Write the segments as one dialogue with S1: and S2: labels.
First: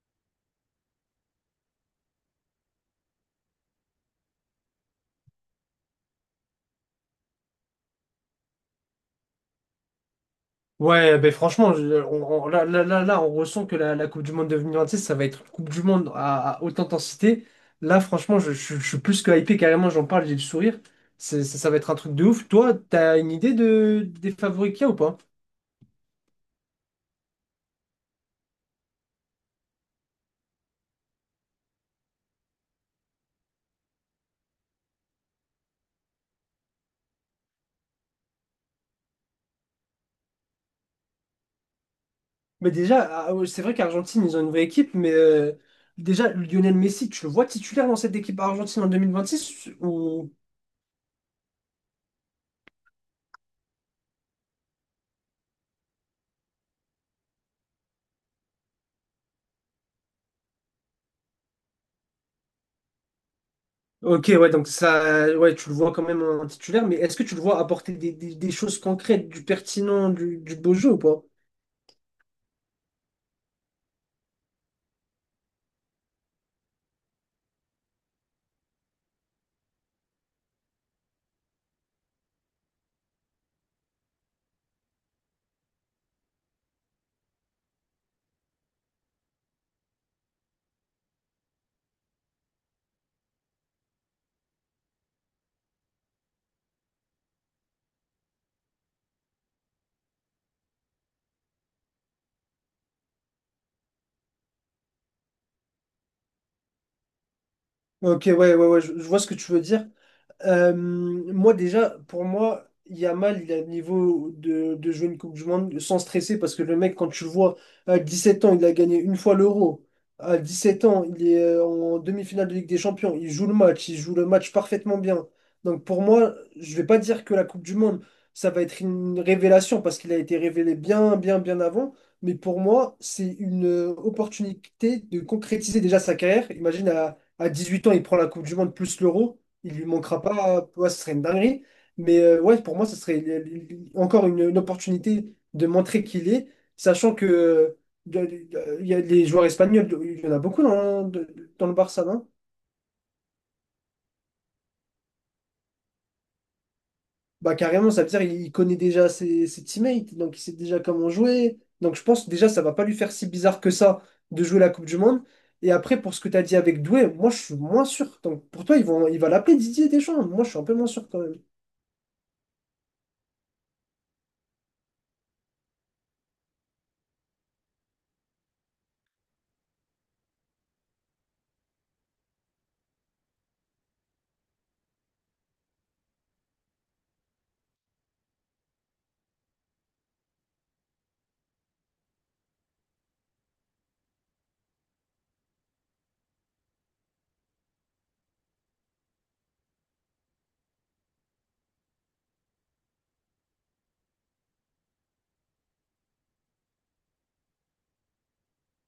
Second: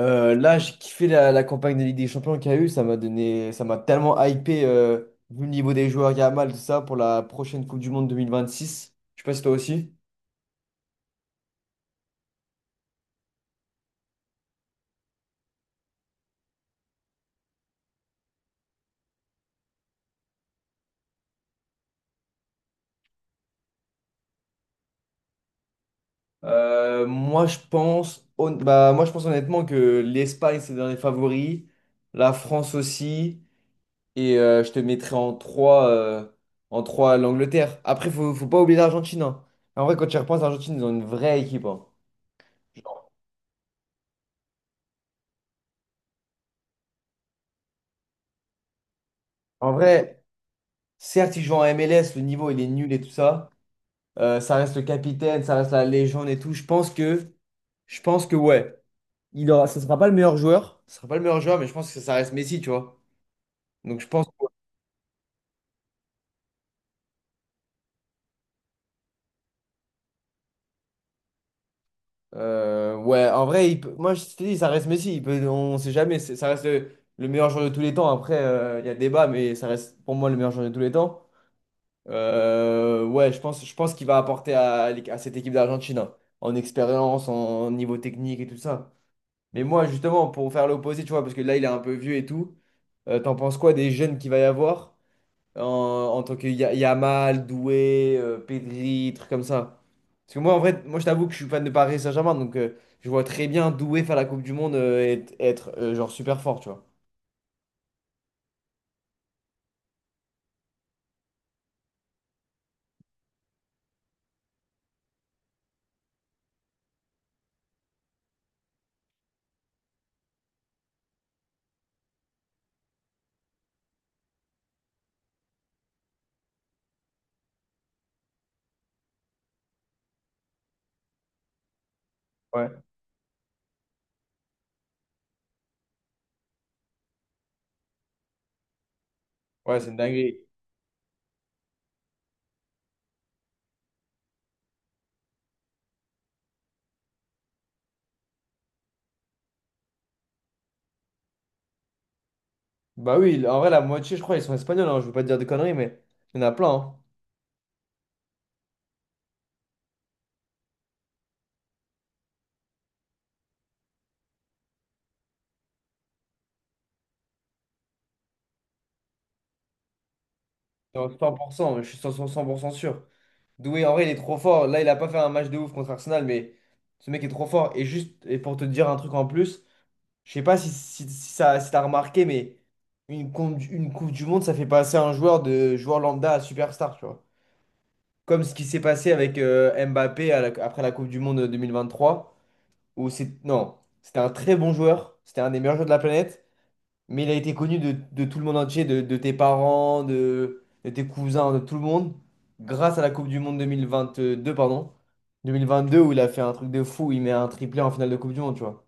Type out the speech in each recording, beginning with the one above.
S1: Là, j'ai kiffé la campagne de Ligue des Champions qu'il y a eu. Ça m'a tellement hypé, vu le niveau des joueurs, Yamal, tout ça, pour la prochaine Coupe du Monde 2026. Je sais pas si toi aussi.
S2: Ouais, ben franchement, là, on ressent que la Coupe du Monde 2026, ça va être une Coupe du Monde à haute intensité. Là, franchement, je suis plus que hypé, carrément, j'en parle, j'ai le sourire. Ça va être un truc de ouf. Toi, t'as une idée des favoris qu'il y a ou pas?
S1: Moi, je pense, honnêtement que l'Espagne, c'est dans les favoris. La France aussi. Et je te mettrai en 3, l'Angleterre. Après, faut pas oublier l'Argentine, hein. En vrai, quand tu y repenses, l'Argentine, ils ont une vraie équipe, hein.
S2: Mais déjà, ah, ouais, c'est vrai qu'Argentine, ils ont une vraie équipe, mais déjà, Lionel Messi, tu le vois titulaire dans cette équipe argentine en 2026
S1: En vrai,
S2: ou...
S1: certes, ils jouent en MLS, le niveau, il est nul et tout ça. Ça reste le capitaine, ça reste la légende et tout. Je pense que ouais, ça sera pas le meilleur joueur, mais je pense que ça reste Messi, tu vois. Donc je
S2: Ok,
S1: pense, que,
S2: ouais, donc ça, ouais, tu le vois quand même en titulaire, mais est-ce que tu le vois apporter des choses concrètes, du pertinent, du beau jeu ou pas?
S1: ouais, en vrai, moi je te dis, ça reste Messi. Il peut, on sait jamais, ça reste le meilleur joueur de tous les temps. Après, il y a débat, mais ça reste pour moi le meilleur joueur de tous les temps. Ouais, je pense qu'il va apporter à cette équipe d'Argentine, hein, en expérience, en niveau technique et tout ça. Mais moi, justement, pour faire l'opposé, tu vois, parce que là, il est un peu vieux et tout. T'en penses quoi des jeunes qu'il va y avoir en tant que Yamal, Doué, Pedri, trucs comme ça? Parce que moi, en vrai, moi je t'avoue que je suis fan de Paris Saint-Germain, donc je vois très bien Doué faire la Coupe du Monde, et être genre super fort, tu vois.
S2: Ok, ouais, ouais, ouais, je vois ce que tu veux dire. Moi, déjà, pour moi, Yamal, il a le niveau de jouer une Coupe du Monde sans stresser parce que le mec, quand tu le vois, à 17 ans, il a gagné une fois l'Euro. À 17 ans, il est en demi-finale de Ligue des Champions. Il joue le match, il joue le match parfaitement bien. Donc, pour moi, je vais pas dire que la Coupe du Monde, ça va être une révélation parce qu'il a été révélé bien, bien, bien avant. Mais pour
S1: Ouais,
S2: moi, c'est une opportunité de concrétiser déjà sa carrière. Imagine, à 18 ans, il prend la Coupe du Monde plus l'Euro il
S1: ouais,
S2: lui
S1: c'est une
S2: manquera
S1: dinguerie.
S2: pas, ouais, ce serait une dinguerie. Mais ouais, pour moi, ce serait encore une opportunité de montrer qu'il est, sachant que il y a les joueurs espagnols, il y en a beaucoup dans le Barça, non?
S1: Bah oui, en vrai, la moitié, je crois, ils sont espagnols, hein, je veux pas te dire de conneries, mais il y en a plein, hein.
S2: Bah carrément, ça veut dire qu'il connaît déjà ses teammates, donc il sait déjà comment jouer. Donc je pense déjà ça va pas lui faire si bizarre que ça de jouer la Coupe du Monde. Et après, pour ce que tu as dit avec Doué, moi je suis moins sûr. Donc pour toi, il va l'appeler Didier Deschamps. Moi je suis un peu moins sûr
S1: Non,
S2: quand même.
S1: 100%, mais je suis 100%, 100% sûr. Doué, en vrai, il est trop fort. Là, il a pas fait un match de ouf contre Arsenal, mais ce mec est trop fort. Et juste, pour te dire un truc en plus. Je sais pas si t'as remarqué, mais une Coupe du Monde, ça fait passer un joueur de joueur lambda à superstar, tu vois. Comme ce qui s'est passé avec Mbappé après la Coupe du Monde 2023, où c'est, non, c'était un très bon joueur, c'était un des meilleurs joueurs de la planète, mais il a été connu de tout le monde entier, de tes parents, de tes cousins, de tout le monde, grâce à la Coupe du Monde 2022, pardon, 2022, où il a fait un truc de fou, il met un triplé en finale de Coupe du Monde, tu vois.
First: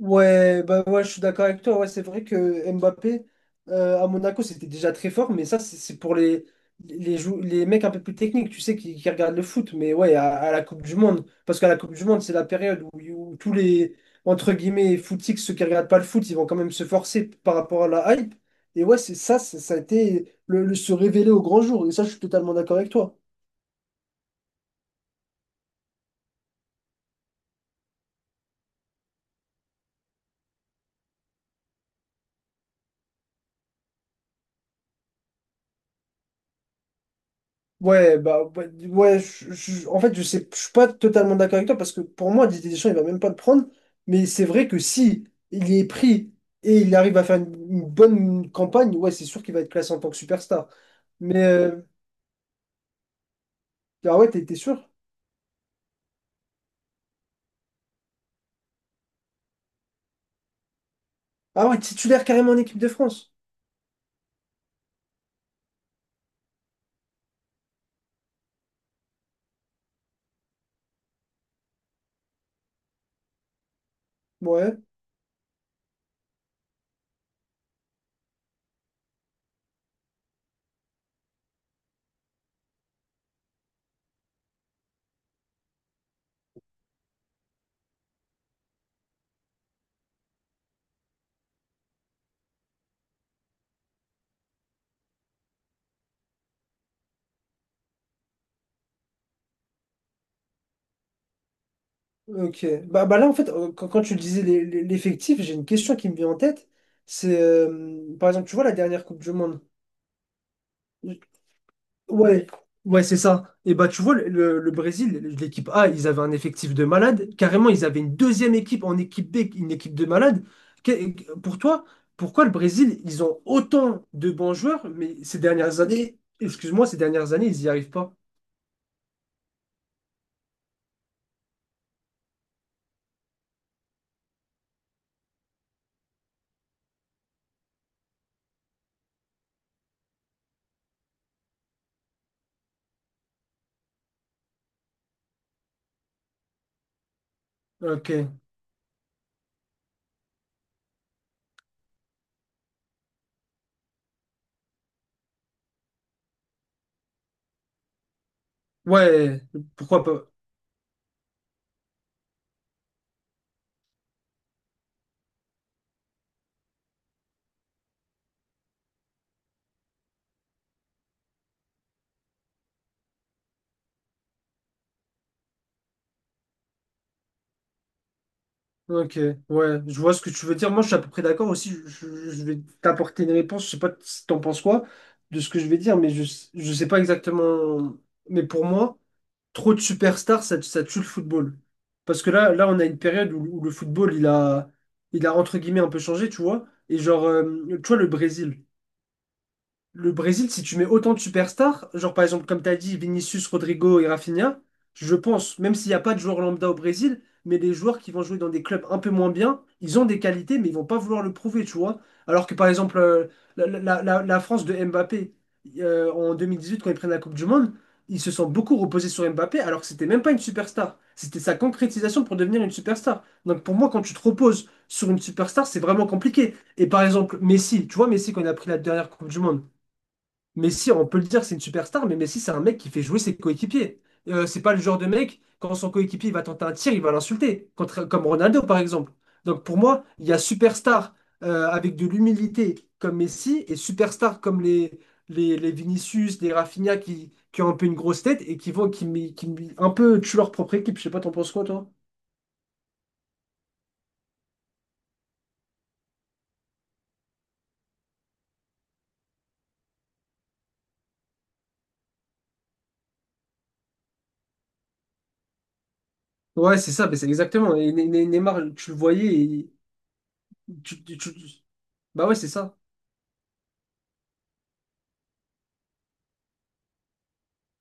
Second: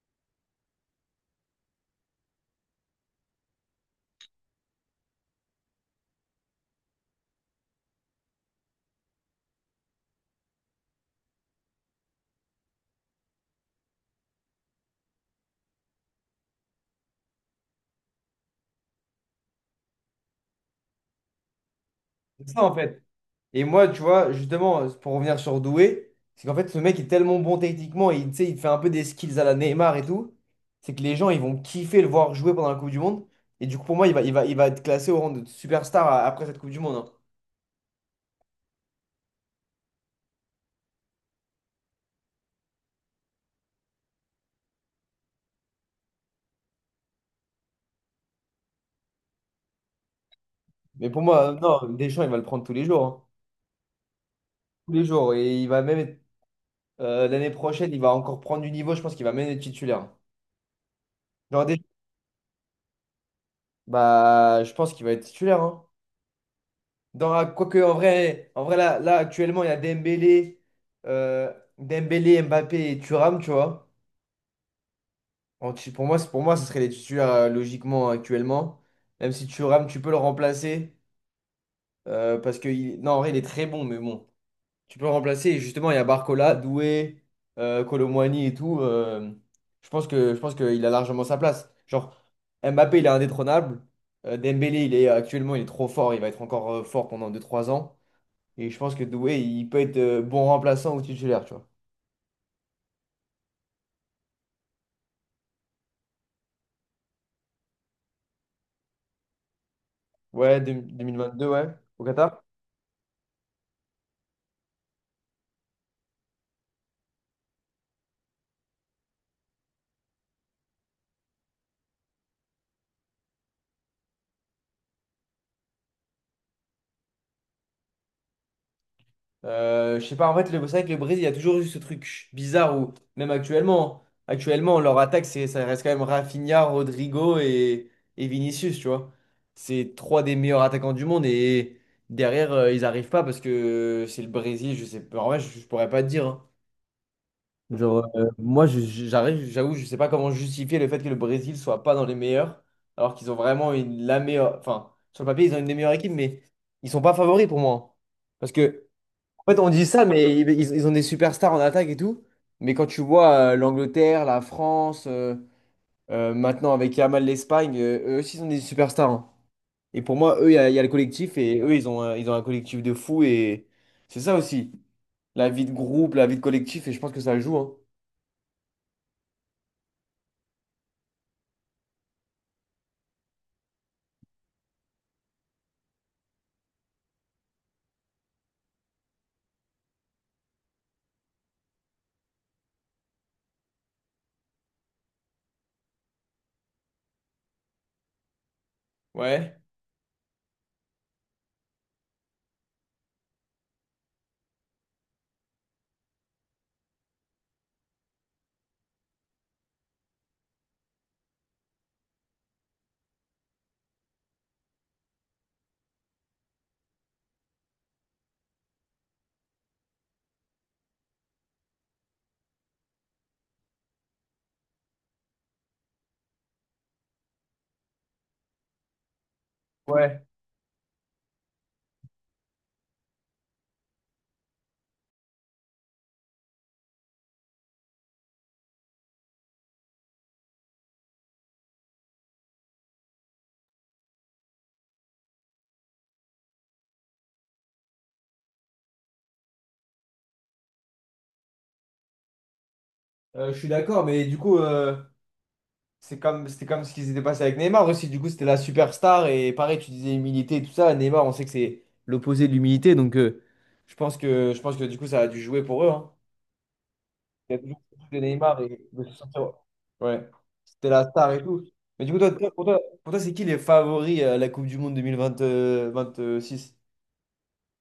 S2: Ouais, bah ouais, je suis d'accord avec toi. Ouais, c'est vrai que Mbappé à Monaco c'était déjà très fort, mais ça c'est pour les mecs un peu plus techniques, tu sais, qui regardent le foot. Mais ouais, à la Coupe du Monde, parce qu'à la Coupe du Monde c'est la période où tous les entre guillemets footix, ceux qui regardent pas le foot, ils vont quand même se forcer par rapport à la hype. Et ouais, c'est ça, ça a été le se révéler au grand jour. Et ça, je suis
S1: C'est
S2: totalement
S1: ça, en
S2: d'accord avec
S1: fait.
S2: toi.
S1: Et moi, tu vois, justement, pour revenir sur Doué, c'est qu'en fait, ce mec est tellement bon techniquement et tu sais, il fait un peu des skills à la Neymar et tout. C'est que les gens, ils vont kiffer le voir jouer pendant la Coupe du Monde. Et du coup, pour moi, il va être classé au rang de superstar après cette Coupe du Monde, hein.
S2: Ouais, bah, ouais, en fait, je sais, je suis pas totalement d'accord avec toi parce que pour moi, Didier Deschamps, il va même pas le prendre. Mais c'est vrai que si il est pris et il arrive à faire une bonne campagne, ouais, c'est sûr qu'il va être classé en tant que superstar.
S1: Mais pour
S2: Mais
S1: moi, non, Deschamps, il va le prendre tous les jours, hein.
S2: ah ouais, t'es sûr?
S1: Tous les jours. Et il va même être, l'année prochaine, il va encore prendre du niveau. Je pense qu'il va même être titulaire. Genre,
S2: Ah ouais,
S1: Deschamps,
S2: titulaire carrément en équipe de France.
S1: bah, je pense qu'il va être titulaire, hein. Quoique, en vrai actuellement, il y a euh, Dembélé, Mbappé et Thuram, tu vois.
S2: Ouais,
S1: Pour moi, ce serait les titulaires logiquement actuellement. Même si Thuram, tu peux le remplacer. Parce que, non, en vrai, il est très bon, mais bon. Tu peux le remplacer. Et justement, il y a Barcola, Doué, Kolo Muani et tout. Je pense qu'il a largement sa place. Genre, Mbappé, il est indétrônable. Dembélé, il est trop fort. Il va être encore fort pendant deux trois ans. Et je pense que Doué, il peut être bon remplaçant ou titulaire, tu vois.
S2: ok. Bah là, en fait, quand tu disais l'effectif, j'ai une question qui me vient en tête. C'est, par exemple, tu vois la dernière Coupe du Monde.
S1: Ouais, 2022, ouais, au Qatar.
S2: Ouais, ouais, c'est ça. Et bah, tu vois, le Brésil, l'équipe A, ils avaient un effectif de malade. Carrément, ils avaient une deuxième équipe en équipe B, une équipe de malade. Pour toi, pourquoi le Brésil, ils ont autant de bons joueurs, mais ces dernières années, excuse-moi, ces dernières années, ils n'y arrivent pas.
S1: Je sais pas, en fait, c'est vrai que le Brésil, il y a toujours eu ce truc bizarre où, même actuellement, leur attaque, ça reste quand même Rafinha, Rodrigo et Vinicius, tu vois. C'est trois des meilleurs attaquants du monde et derrière, ils arrivent pas parce que c'est le Brésil, je sais pas. En vrai, je pourrais pas te dire, hein. Genre,
S2: Ok.
S1: moi, j'avoue, je sais pas comment justifier le fait que le Brésil soit pas dans les meilleurs, alors qu'ils ont vraiment la meilleure. Enfin, sur le papier, ils ont une des meilleures équipes, mais ils sont pas favoris pour moi, hein. Parce que,
S2: Ouais,
S1: en fait, on dit
S2: pourquoi
S1: ça,
S2: pas?
S1: mais ils ont des superstars en attaque et tout. Mais quand tu vois l'Angleterre, la France, maintenant avec Yamal l'Espagne, eux aussi, ils ont des superstars, hein. Et pour moi, eux, il y a le collectif, et eux, ils ont un collectif de fou, et c'est ça aussi. La vie de groupe, la vie de collectif, et je pense que ça joue, hein.
S2: Ok, ouais, je vois ce que tu veux dire. Moi, je suis à peu près d'accord aussi. Je vais t'apporter une réponse. Je sais pas si t'en penses quoi de ce que je vais dire, mais je sais pas exactement. Mais pour moi, trop de superstars, ça tue le football. Parce que là, on a une période où le football, il a entre guillemets un peu changé, tu vois. Et genre, tu vois, le Brésil.
S1: Ouais.
S2: Le Brésil, si tu mets autant de superstars, genre par exemple, comme tu as dit, Vinicius, Rodrigo et Rafinha, je pense, même s'il n'y a pas de joueurs lambda au Brésil, mais les joueurs qui vont jouer dans des clubs un peu moins bien, ils ont des qualités, mais ils vont pas vouloir le prouver, tu vois. Alors que par exemple, la France de Mbappé, en 2018, quand ils prennent la Coupe du Monde, ils se sont beaucoup reposés sur Mbappé, alors que c'était même pas une superstar. C'était sa concrétisation pour devenir une superstar. Donc pour moi, quand tu te reposes sur une superstar, c'est vraiment compliqué. Et par exemple, Messi, tu vois, Messi, quand il a pris la dernière Coupe du Monde,
S1: Ouais,
S2: Messi, on peut le dire, c'est une superstar, mais Messi, c'est un mec qui fait jouer ses coéquipiers. C'est pas le genre de mec, quand son coéquipier il va tenter un tir, il va l'insulter, comme Ronaldo par exemple. Donc pour moi, il y a superstar avec de l'humilité comme Messi et superstar comme les Vinicius, les Rafinha qui ont un peu une grosse tête et qui vont qui mi- un peu tuent leur propre équipe. Je sais pas, t'en penses quoi, toi?
S1: je suis d'accord, mais du coup, c'était comme ce qui s'était passé avec Neymar aussi. Du coup, c'était la superstar et pareil, tu disais humilité et tout ça. Neymar, on sait que c'est l'opposé de l'humilité, donc je pense que du coup, ça a dû jouer pour eux, hein.
S2: Ouais, c'est ça, mais c'est
S1: Il y a
S2: exactement.
S1: toujours
S2: Et
S1: ce truc de Neymar
S2: Neymar,
S1: et
S2: tu le
S1: de se
S2: voyais
S1: sentir.
S2: et
S1: Ouais, c'était
S2: tu,
S1: la
S2: tu-
S1: star
S2: tu-
S1: et tout. Mais du coup,
S2: Bah ouais, c'est ça.
S1: pour toi, c'est qui les favoris à la Coupe du Monde 2026?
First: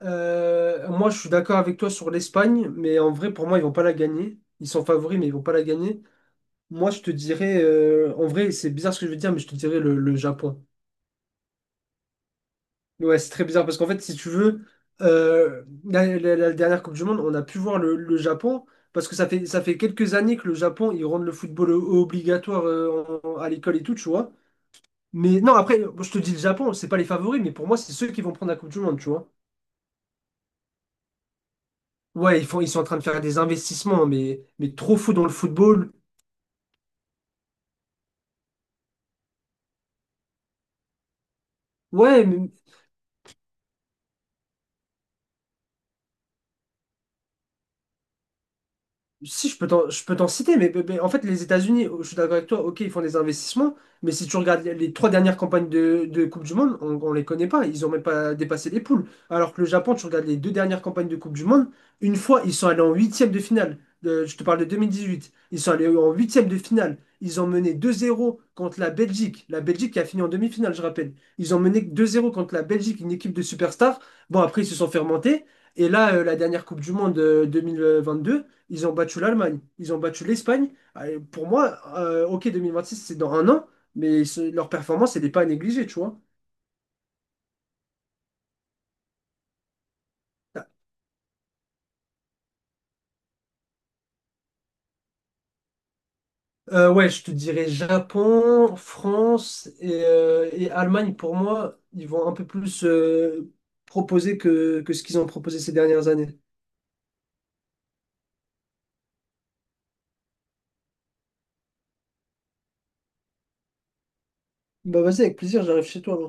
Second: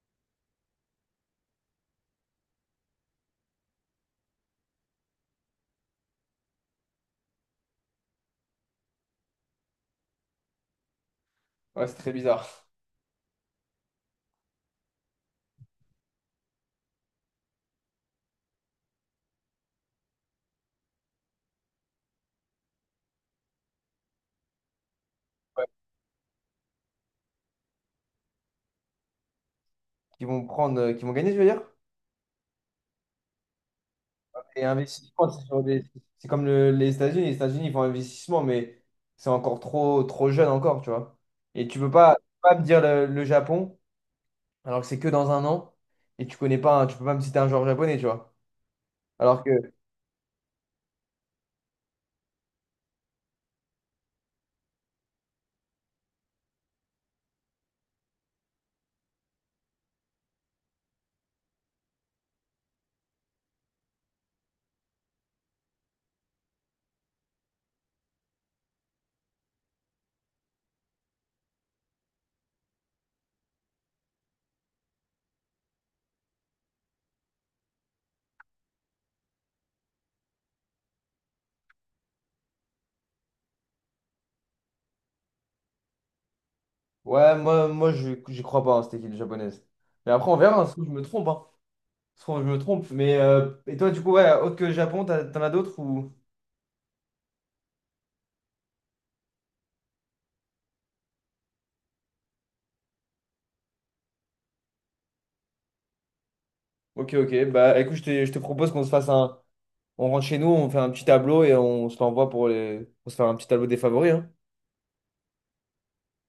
S2: Moi, je suis d'accord avec toi sur l'Espagne, mais en vrai, pour moi, ils vont pas la gagner. Ils sont favoris, mais ils vont pas la gagner. Moi, je te dirais, en vrai, c'est bizarre ce que je veux dire, mais je te dirais le Japon.
S1: Ouais, c'est très bizarre.
S2: Ouais, c'est très bizarre parce qu'en fait, si tu veux, la dernière Coupe du Monde, on a pu voir le Japon parce que ça fait quelques années que le Japon, ils rendent le football obligatoire à l'école et tout, tu vois. Mais non,
S1: Ouais.
S2: après, je te dis le Japon, c'est pas les favoris, mais pour moi, c'est ceux qui vont prendre la Coupe du Monde, tu vois.
S1: Qui vont gagner, je veux dire?
S2: Ouais, ils sont en train de faire des investissements, mais,
S1: Et
S2: mais trop fous dans
S1: investissement,
S2: le
S1: c'est sur
S2: football.
S1: c'est comme les États-Unis. Les États-Unis, ils font investissement, mais c'est encore trop, trop jeune encore, tu vois. Et tu peux pas, tu
S2: Ouais,
S1: peux
S2: mais
S1: pas me dire le Japon, alors que c'est que dans un an, et tu connais pas, tu peux pas me citer un joueur japonais, tu vois. Alors
S2: si,
S1: que,
S2: je peux t'en citer, mais en fait, les États-Unis, oh, je suis d'accord avec toi, ok, ils font des investissements, mais si tu regardes les trois dernières campagnes de Coupe du Monde, on les connaît pas, ils ont même pas dépassé les poules. Alors que le Japon, tu regardes les deux dernières campagnes de Coupe du Monde, une fois, ils sont allés en huitième de finale. Je te parle de 2018. Ils sont allés en huitième de finale. Ils ont mené 2-0 contre la Belgique. La Belgique qui a fini en demi-finale, je rappelle. Ils ont mené 2-0 contre la Belgique, une équipe de superstars. Bon, après, ils se sont fait remonter. Et là, la dernière Coupe du Monde 2022. Ils ont battu l'Allemagne, ils ont battu l'Espagne. Allez, pour moi, OK, 2026, c'est dans un an, mais leur performance, elle n'est pas à négliger, tu vois.
S1: ouais, moi je j'y crois pas, hein, cette équipe japonaise. Mais après, on verra, hein, ça se trouve, je me trompe, hein. Ça se trouve, je me trompe. Mais, et toi, du coup, ouais, autre que le Japon, t'en as d'autres ou...
S2: Ouais, je te dirais Japon, France et Allemagne, pour moi, ils vont un peu plus proposer que ce qu'ils ont proposé ces dernières années.
S1: Ok, ok, bah écoute, je te propose qu'on se fasse un... On rentre chez nous, on fait un petit tableau et on se l'envoie pour les... pour se faire un petit tableau des favoris, hein.
S2: Bah vas-y, avec plaisir, j'arrive chez toi. Là.